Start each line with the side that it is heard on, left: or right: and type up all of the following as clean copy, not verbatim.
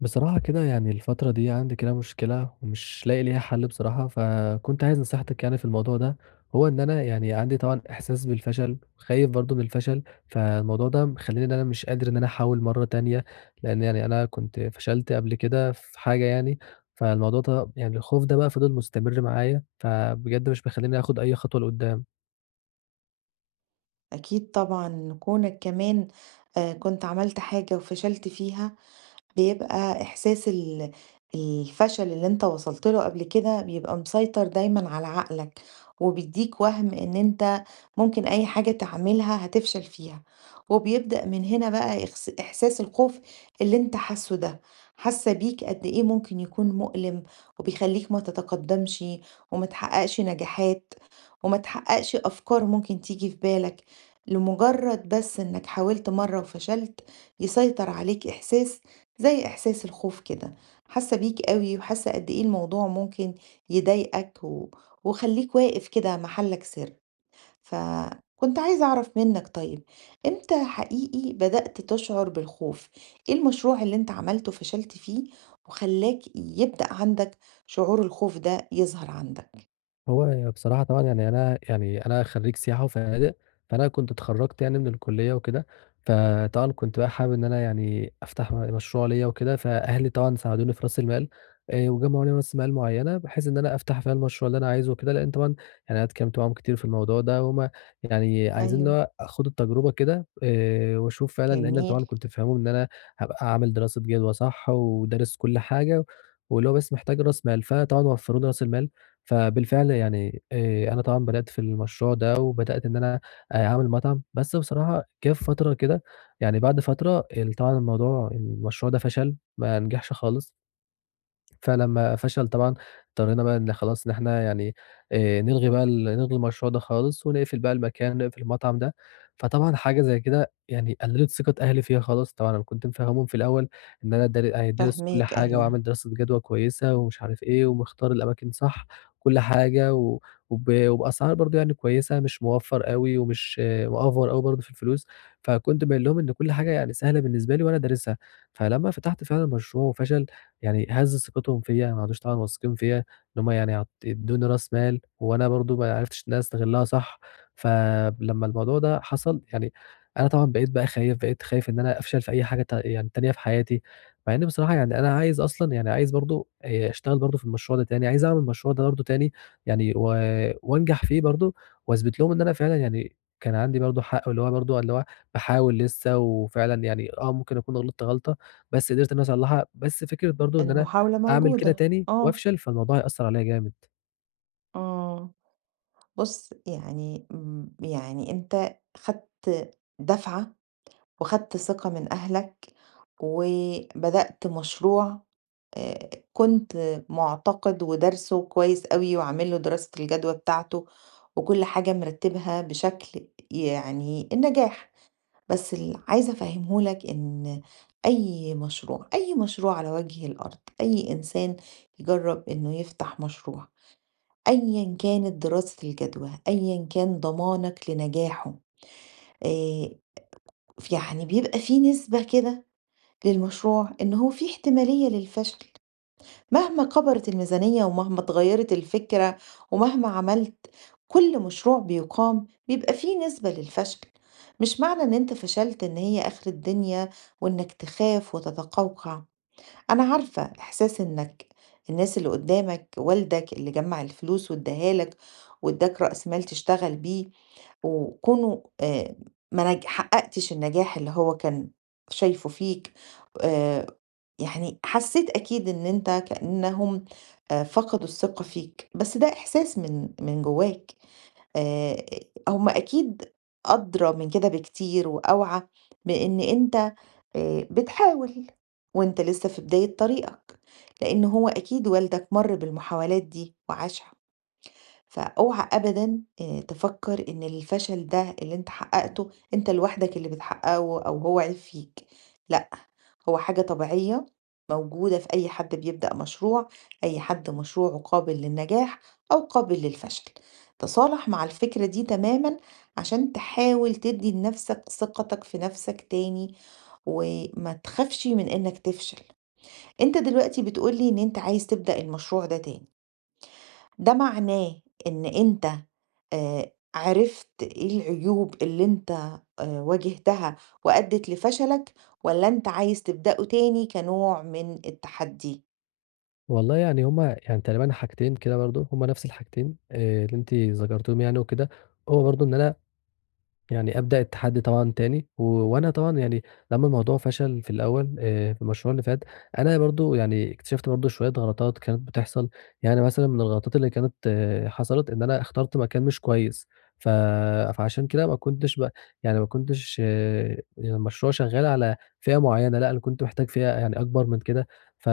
left: بصراحة كده يعني الفترة دي عندي كده مشكلة ومش لاقي ليها حل بصراحة، فكنت عايز نصيحتك يعني في الموضوع ده. هو إن أنا يعني عندي طبعًا إحساس بالفشل، خايف برضه من الفشل. فالموضوع ده مخلّيني إن أنا مش قادر إن أنا أحاول مرة تانية، لإن يعني أنا كنت فشلت قبل كده في حاجة يعني. فالموضوع ده يعني الخوف ده بقى فضل مستمر معايا، فبجد مش مخلّيني آخد أي خطوة لقدّام.
right: أكيد طبعًا كونك كمان كنت عملت حاجة وفشلت فيها، بيبقى إحساس الفشل اللي أنت وصلت له قبل كده بيبقى مسيطر دايمًا على عقلك، وبيدّيك وَهْم إن أنت ممكن أي حاجة تعملها هتفشل فيها، وبيبدأ من هنا بقى إحساس الخوف اللي أنت حاسُّه ده، حاسة بيك قد إيه ممكن يكون مؤلم، وبيخلّيك ما تتقدّمش وما تحقّقش نجاحات، وما تحقّقش أفكار ممكن تيجي في بالك، لمجرد بس إنك حاولت مرّة وفشلت، يسيطر عليك إحساس زي إحساس الخوف كده حاسة بيك قوي وحاسة قد إيه الموضوع ممكن يضايقك. وخليك واقف كده محلك سر. فكنت عايزة أعرف منك، طيب إمتى حقيقي بدأت تشعر بالخوف؟ إيه المشروع اللي أنت عملته فشلت فيه وخلاك يبدأ عندك شعور الخوف ده يظهر عندك؟
left: هو بصراحة طبعًا يعني أنا يعني أنا خرّيج سياحة وفنادق، فأنا كنت اتخرّجت يعني من الكلية وكده. فطبعًا كنت بقى حابب إن أنا يعني أفتح مشروع ليّا وكده، فأهلي طبعًا ساعدوني في رأس المال. وجمعوا لي رأس مال معيّنة بحيث إن أنا أفتح فيها المشروع اللي أنا عايزه وكده، لإن طبعًا يعني أنا اتكلمت معاهم كتير في الموضوع ده، وهُم يعني عايزين اللي
right: ايوه،
left: هو آخُد التجربة كده وأشوف فعلًا، لإن
right: جميل.
left: طبعًا كنت فاهمهم إن أنا هابقى عامل دراسة جدوى صح، ودارس كل حاجة، واللي هو بس محتاج رأس مال، فطبعًا وفّروا لي رأس المال. فبالفعل يعني أنا طبعًا بدأت في المشروع ده، وبدأت إن أنا أعمل مطعم. بس بصراحة جه في فترة كده يعني بعد فترة طبعًا الموضوع المشروع ده فشل، ما نجحش خالص. فلمّا فشل طبعًا اضطرينا بقى إن خلاص إن إحنا يعني نلغي بقى ال نلغي المشروع ده خالص ونقفل بقى المكان، نقفل المطعم ده. فطبعًا حاجة زي كده يعني قللت ثقة أهلي فيّا خالص. طبعًا أنا كنت مفهّمهم في الأول إن أنا دارس كل
right: فهميك،
left: حاجة وعامل
right: ايوه.
left: دراسة جدوى كويسة ومش عارف إيه، ومختار الأماكن صح وكل حاجة و وب وبأسعار برضه يعني كويسة، مش موفّر أوي ومش مأفور أوي برضه في الفلوس. فكنت باين لهم إن كل حاجة يعني سهلة بالنسبة لي وأنا دارسها. فلمّا فتحت فعلًا المشروع وفشل، يعني هَز ثقتهم فيّا، ما عادوش طبعًا واثقين فيّا إن هُم يعني ادّوني راس مال وأنا برضه ما عرفتش إن أنا أستغلها صح. فلمّا الموضوع ده حصل يعني أنا طبعًا بقيت بقى خايف، بقيت خايف إن أنا أفشل في أي حاجة ت يعني تانية في حياتي، مع إن بصراحة يعني أنا عايز أصلًا يعني عايز برضه أشتغل برضه في المشروع ده تاني، عايز أعمل المشروع ده برضه تاني يعني وأنجح فيه برضه وأثبت لهم إن أنا فعلًا يعني كان عندي برضه حق، واللي هو برضه اللي هو باحاول لسه، وفعلًا يعني ممكن أكون غلطت غلطة بس قدرت إن أنا أصلّحها. بس فكرة برضه إن أنا
right: المحاولة
left: أعمل كده
right: موجودة،
left: تاني
right: اه.
left: وأفشل، فالموضوع هيأثّر عليّا جامد.
right: اه. بُص، يعني يعني أنت خدت دفعة وخدت ثقة من أهلك، وبدأت مشروع كنت معتقد ودارسه كويس أوي وعامل له دراسة الجدوى بتاعته، وكل حاجة مرتبها بشكل يعني النجاح، بس اللي عايزة أفهمه لك إن أي مشروع، أي مشروع على وجه الأرض، أي إنسان يجرب إنه يفتح مشروع أيًا كانت دراسة الجدوى، أيًا كان ضمانك لنجاحه، آآ ف يعني بيبقى في نسبة كده للمشروع إن هو في احتمالية للفشل، مهما كبرت الميزانية ومهما اتغيرت الفكرة ومهما عملت، كل مشروع بيقام بيبقى في نسبة للفشل، مش معنى إن أنت فشلت إن هي آخر الدنيا وإنك تخاف وتتقوقع. أنا عارفة إحساس إنك الناس اللي قدامك والدك اللي جمع الفلوس واداها لك واداك رأس مال تشتغل بيه وكونه آه، ما نج- حققتش النجاح اللي هو كان شايفه فيك، آه، يعني حسيت أكيد إن أنت كأنهم، آه، فقدوا الثقة فيك، بس ده إحساس من جواك. آآ هم أكيد أدرى من كده بكتير وأوعى بإن أنت بتحاول، وأنت لسه في بداية طريقك، لإن هو أكيد والدك مَر بالمحاولات دي وعاشها. فاوعى أبدًا تفكّر إن الفشل ده اللي أنت حقّقته أنت لوحدك اللي بتحقّقه أو هو عيب فيك، لأ، هو حاجة طبيعية موجودة في أي حد بيبدأ مشروع، أي حد مشروعه قابل للنجاح أو قابل للفشل. تصالح مع الفكرة دي تمامًا عشان تحاول تدّي لنفسك ثقتك في نفسك تاني، وما تخافش من إنك تفشل. أنت دلوقتي بتقول لي إن أنت عايز تبدأ المشروع ده تاني. ده معناه إن أنت عرفت إيه العيوب اللي أنت واجهتها وأدِّت لفشلك، والّا أنت عايز تبدأه تاني كنوع من التحدي؟
left: والله يعني هُم يعني تقريبًا حاجتين كده برضه، هُم نفس الحاجتين اللي أنتِ ذكرتيهم يعني وكده. هو برضه إن أنا يعني أبدأ التحدي طبعًا تاني، وأنا طبعًا يعني لمّا الموضوع فشل في الأول في المشروع اللي فات، أنا برضه يعني اكتشفت برضه شوية غلطات كانت بتحصل. يعني مثلًا من الغلطات اللي كانت حصلت إن أنا اخترت مكان مش كويس، ف فعشان كده ما كنتش المشروع شغال على فئة معينة، لأ أنا كنت محتاج فئة يعني أكبر من كده. ف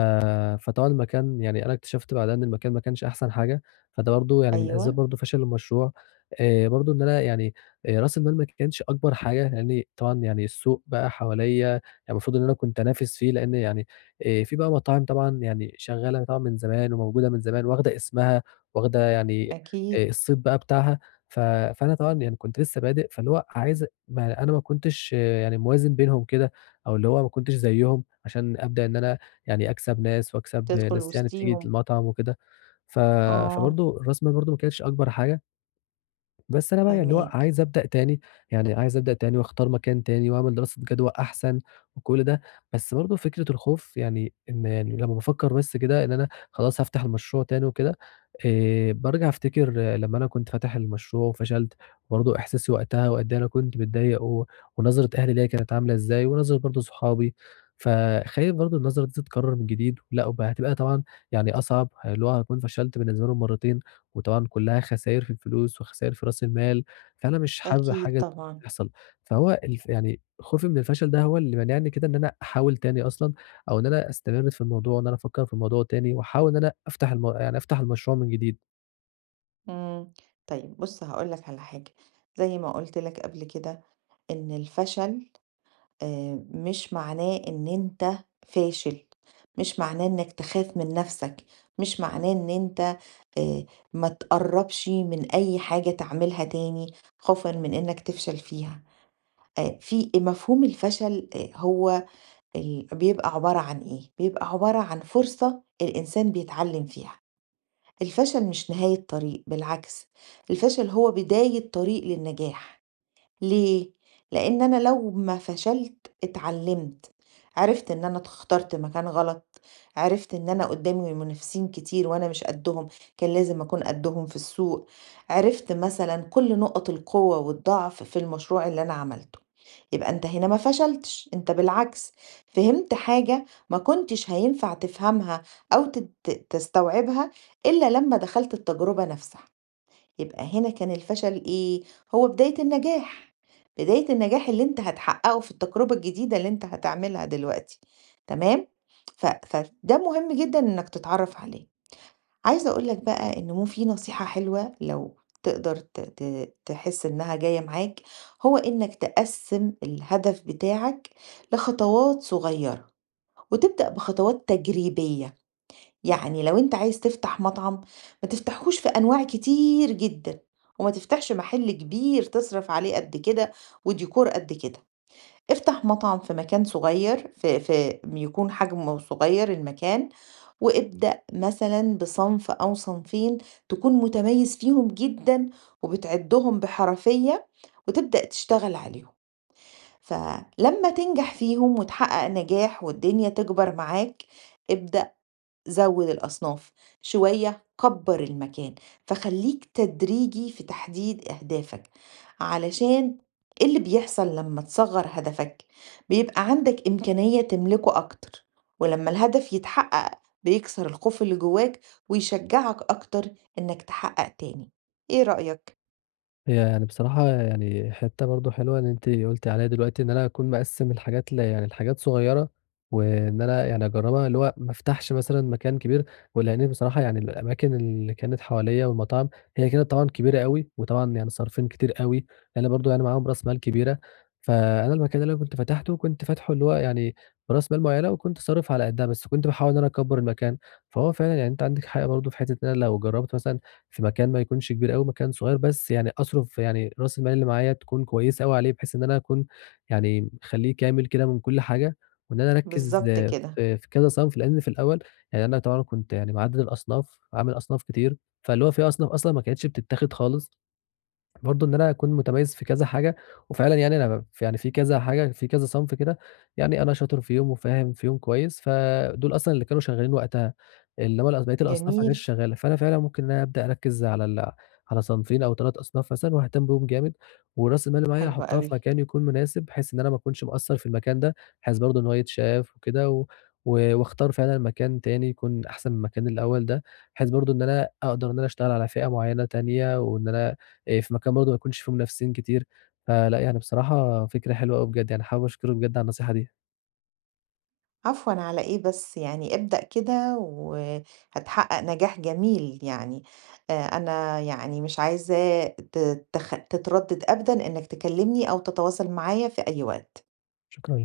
left: فطبعًا المكان يعني أنا اكتشفت بعدها إن المكان ما كانش أحسن حاجة، فده برضه يعني من أسباب
right: أيوه،
left: برضه فشل المشروع. برضه إن أنا يعني رأس المال ما كانش أكبر حاجة، لإن طبعًا يعني السوق بقى حواليّا يعني المفروض إن أنا كنت أنافس فيه، لإن يعني في بقى مطاعم طبعًا يعني شغّالة طبعًا من زمان وموجودة من زمان واخدة اسمها، واخدة يعني
right: أكيد،
left: الصيت بقى بتاعها. فأنا طبعًا يعني كنت لسه بادئ، فاللي هو عايز ما أنا ما كنتش يعني موازن بينهم كده، أو اللي هو ما كنتش زيّهم عشان أبدأ إن أنا يعني أكسب ناس، واكسب
right: تدخل
left: ناس يعني بتيجي
right: وسطيهم،
left: المطعم وكده. ف
right: آه،
left: فبرضه رأس المال برضه ما كانتش أكبر حاجة. بس أنا بقى يعني اللي هو
right: فاهماك،
left: عايز أبدأ تاني، يعني عايز أبدأ تاني واختار مكان تاني واعمل دراسة جدوى أحسن وكل ده. بس برضه فكرة الخوف يعني إن يعني لمّا بافكّر بس كده إن أنا خلاص هافتح المشروع تاني وكده، بارجع أفتكر لمّا أنا كنت فاتح المشروع وفشلت، برضه إحساسي وقتها وقد إيه أنا كنت متضايق ونظرة أهلي ليّا كانت عاملة إزاي ونظرة برضه صحابي. فخايف برضه النظرة دي تتكرر من جديد، لأ وبقى هتبقى طبعًا يعني أصعب، اللي هو هاكون فشلت بالنسبة لهم مرّتين، وطبعًا كلّها خساير في الفلوس وخساير في رأس المال، فأنا مش حابب
right: أكيد
left: حاجة
right: طبعًا،
left: تحصل. فهو الف يعني خوفي من الفشل ده هو اللي مانعني كده إن أنا أحاول تاني أصلًا، أو إن أنا أستمر في الموضوع وإن أنا أفكّر في الموضوع تاني، واحاول إن أنا أفتح المشروع من جديد.
right: إمم، طيب بُص هاقول لك على حاجة، زي ما قُلت لك قبل كده إن الفشل، آه، مش معناه ان انت فاشل، مش معناه انك تخاف من نفسك، مش معناه ان انت، آه، ما تقربش من اي حاجة تعملها تاني خوفا من انك تفشل فيها. آه، في مفهوم الفشل، آه، هو بيبقى عبارة عن ايه، بيبقى عبارة عن فرصة الانسان بيتعلم فيها. الفشل مش نهاية طريق، بالعكس، الفشل هو بداية طريق للنجاح. ليه؟ لأن أنا لو ما فشلت اتعلمت، عرفت إن أنا اخترت مكان غلط، عرفت إن أنا قدامي منافسين كتير وأنا مش قدهم، كان لازم أكون قدهم في السوق، عرفت مثلا كل نقط القوة والضعف في المشروع اللي أنا عملته. يبقى أنت هنا ما فشلتش، أنت بالعكس فهمت حاجة ما كنتش هينفع تفهمها أو تستوعبها إلا لما دخلت التجربة نفسها. يبقى هنا كان الفشل إيه، هو بداية النجاح، بداية النجاح اللي أنت هتحققه في التجربة الجديدة اللي أنت هتعملها دلوقتي، تمام؟ فده مهم جدًا إنك تتعرف عليه. عايزة أقول لك بقى إن مو في نصيحة حلوة لو تقدر ت ت تحس إنها جاية معاك، هو إنك تقسّم الهدف بتاعك لخطوات صغيرة، وتبدأ بخطوات تجريبية. يعني لو أنت عايز تفتح مطعم ما تفتحهوش في أنواع كتير جدًا، وما تفتحش محل كبير تصرف عليه قد كده وديكور قد كده، افتح مطعم في مكان صغير، في يكون حجمه صغير المكان، وابدأ مثلًا بصنف أو صنفين تكون متميز فيهم جدًا وبتعدهم بحرفية وتبدأ تشتغل عليهم، فلما تنجح فيهم وتحقق نجاح والدنيا تكبر معاك ابدأ زوِّد الأصناف، شوية كبَّر المكان، فخلّيك تدريجي في تحديد أهدافك، علشان إيه اللي بيحصل لمّا تصغّر هدفك؟ بيبقى عندك إمكانية تملكه أكتر، ولمّا الهدف يتحقق بيكسر الخوف اللي جواك ويشجعك أكتر إنك تحقق تاني، إيه رأيك؟
left: هي يعني بصراحة يعني حتّة برضه حلوة إن أنتِ قُلتِ عليها دلوقتي، إن أنا أكون مقسّم الحاجات ل يعني لحاجات صغيّرة، وإن أنا يعني أجرّبها اللي هو ما افتحش مثلًا مكان كبير. ولإن بصراحة يعني الأماكن اللي كانت حواليّا والمطاعم هي كانت طبعًا كبيرة أوي، وطبعًا يعني صارفين كتير أوي، لإن برضه يعني معاهم رأس مال كبيرة. فأنا المكان اللي أنا كنت فتحته كنت فاتحه اللي هو يعني برأس مال معيّنة، وكنت صارف على قدّها، بس كنت باحاول إن أنا أكبّر المكان. فهو فعلًا يعني أنتِ عندِك حق برضه في حتّة إن أنا لو جرّبت مثلًا في مكان ما يكونش كبير أوي، مكان صغير، بس يعني أصرف يعني رأس المال اللي معايا تكون كويسة أوي عليه، بحيث إن أنا أكون يعني مخلّيه كامل كده من كل حاجة. وإن أنا أركّز
right: بالضبط
left: آه،
right: كده،
left: في في كذا صنف، لإن في الأول يعني أنا طبعًا كنت يعني معدّل الأصناف، عامل أصناف كتير، فاللي هو في أصناف أصلًا ما كانتش بتتاخد خالص. برضه إن أنا أكون متميز في كذا حاجة، وفعلًا يعني أنا ب يعني في كذا حاجة في كذا صنف كده، يعني أنا شاطر فيهم وفاهم فيهم كويس، فدول أصلًا اللي كانوا شغالين وقتها. إنما بقية الأصناف ما كانتش
right: جميل،
left: شغالة، فأنا فعلًا ممكن إن أنا أبدأ أركّز على على صنفين أو 3 أصناف مثلًا وأهتم بيهم جامد. ورأس المال اللي معايا
right: حلو
left: أحطها
right: أوي.
left: في مكان يكون مناسب، بحيث إن أنا ما أكونش مقصّر في المكان ده، بحيث برضه إن هو يتشاف وكده، و و واختار فعلًا مكان تاني يكون أحسن من المكان الأول ده، بحيث برضه إن أنا أقدر إن أنا أشتغل على فئة معينة تانية، وإن أنا في مكان برضه ما يكونش فيه منافسين كتير. فلأ يعني بصراحة فكرة حلوة أوي بجد، يعني حابب أشكرك بجد على النصيحة دي.
right: عفوًا على إيه بس، يعني ابدأ كده وهتحقق نجاح جميل يعني، أنا يعني مش عايزاه ت تخ تتردد أبدًا إنك تكلمني أو تتواصل معايا في أي وقت.
left: شكرًا.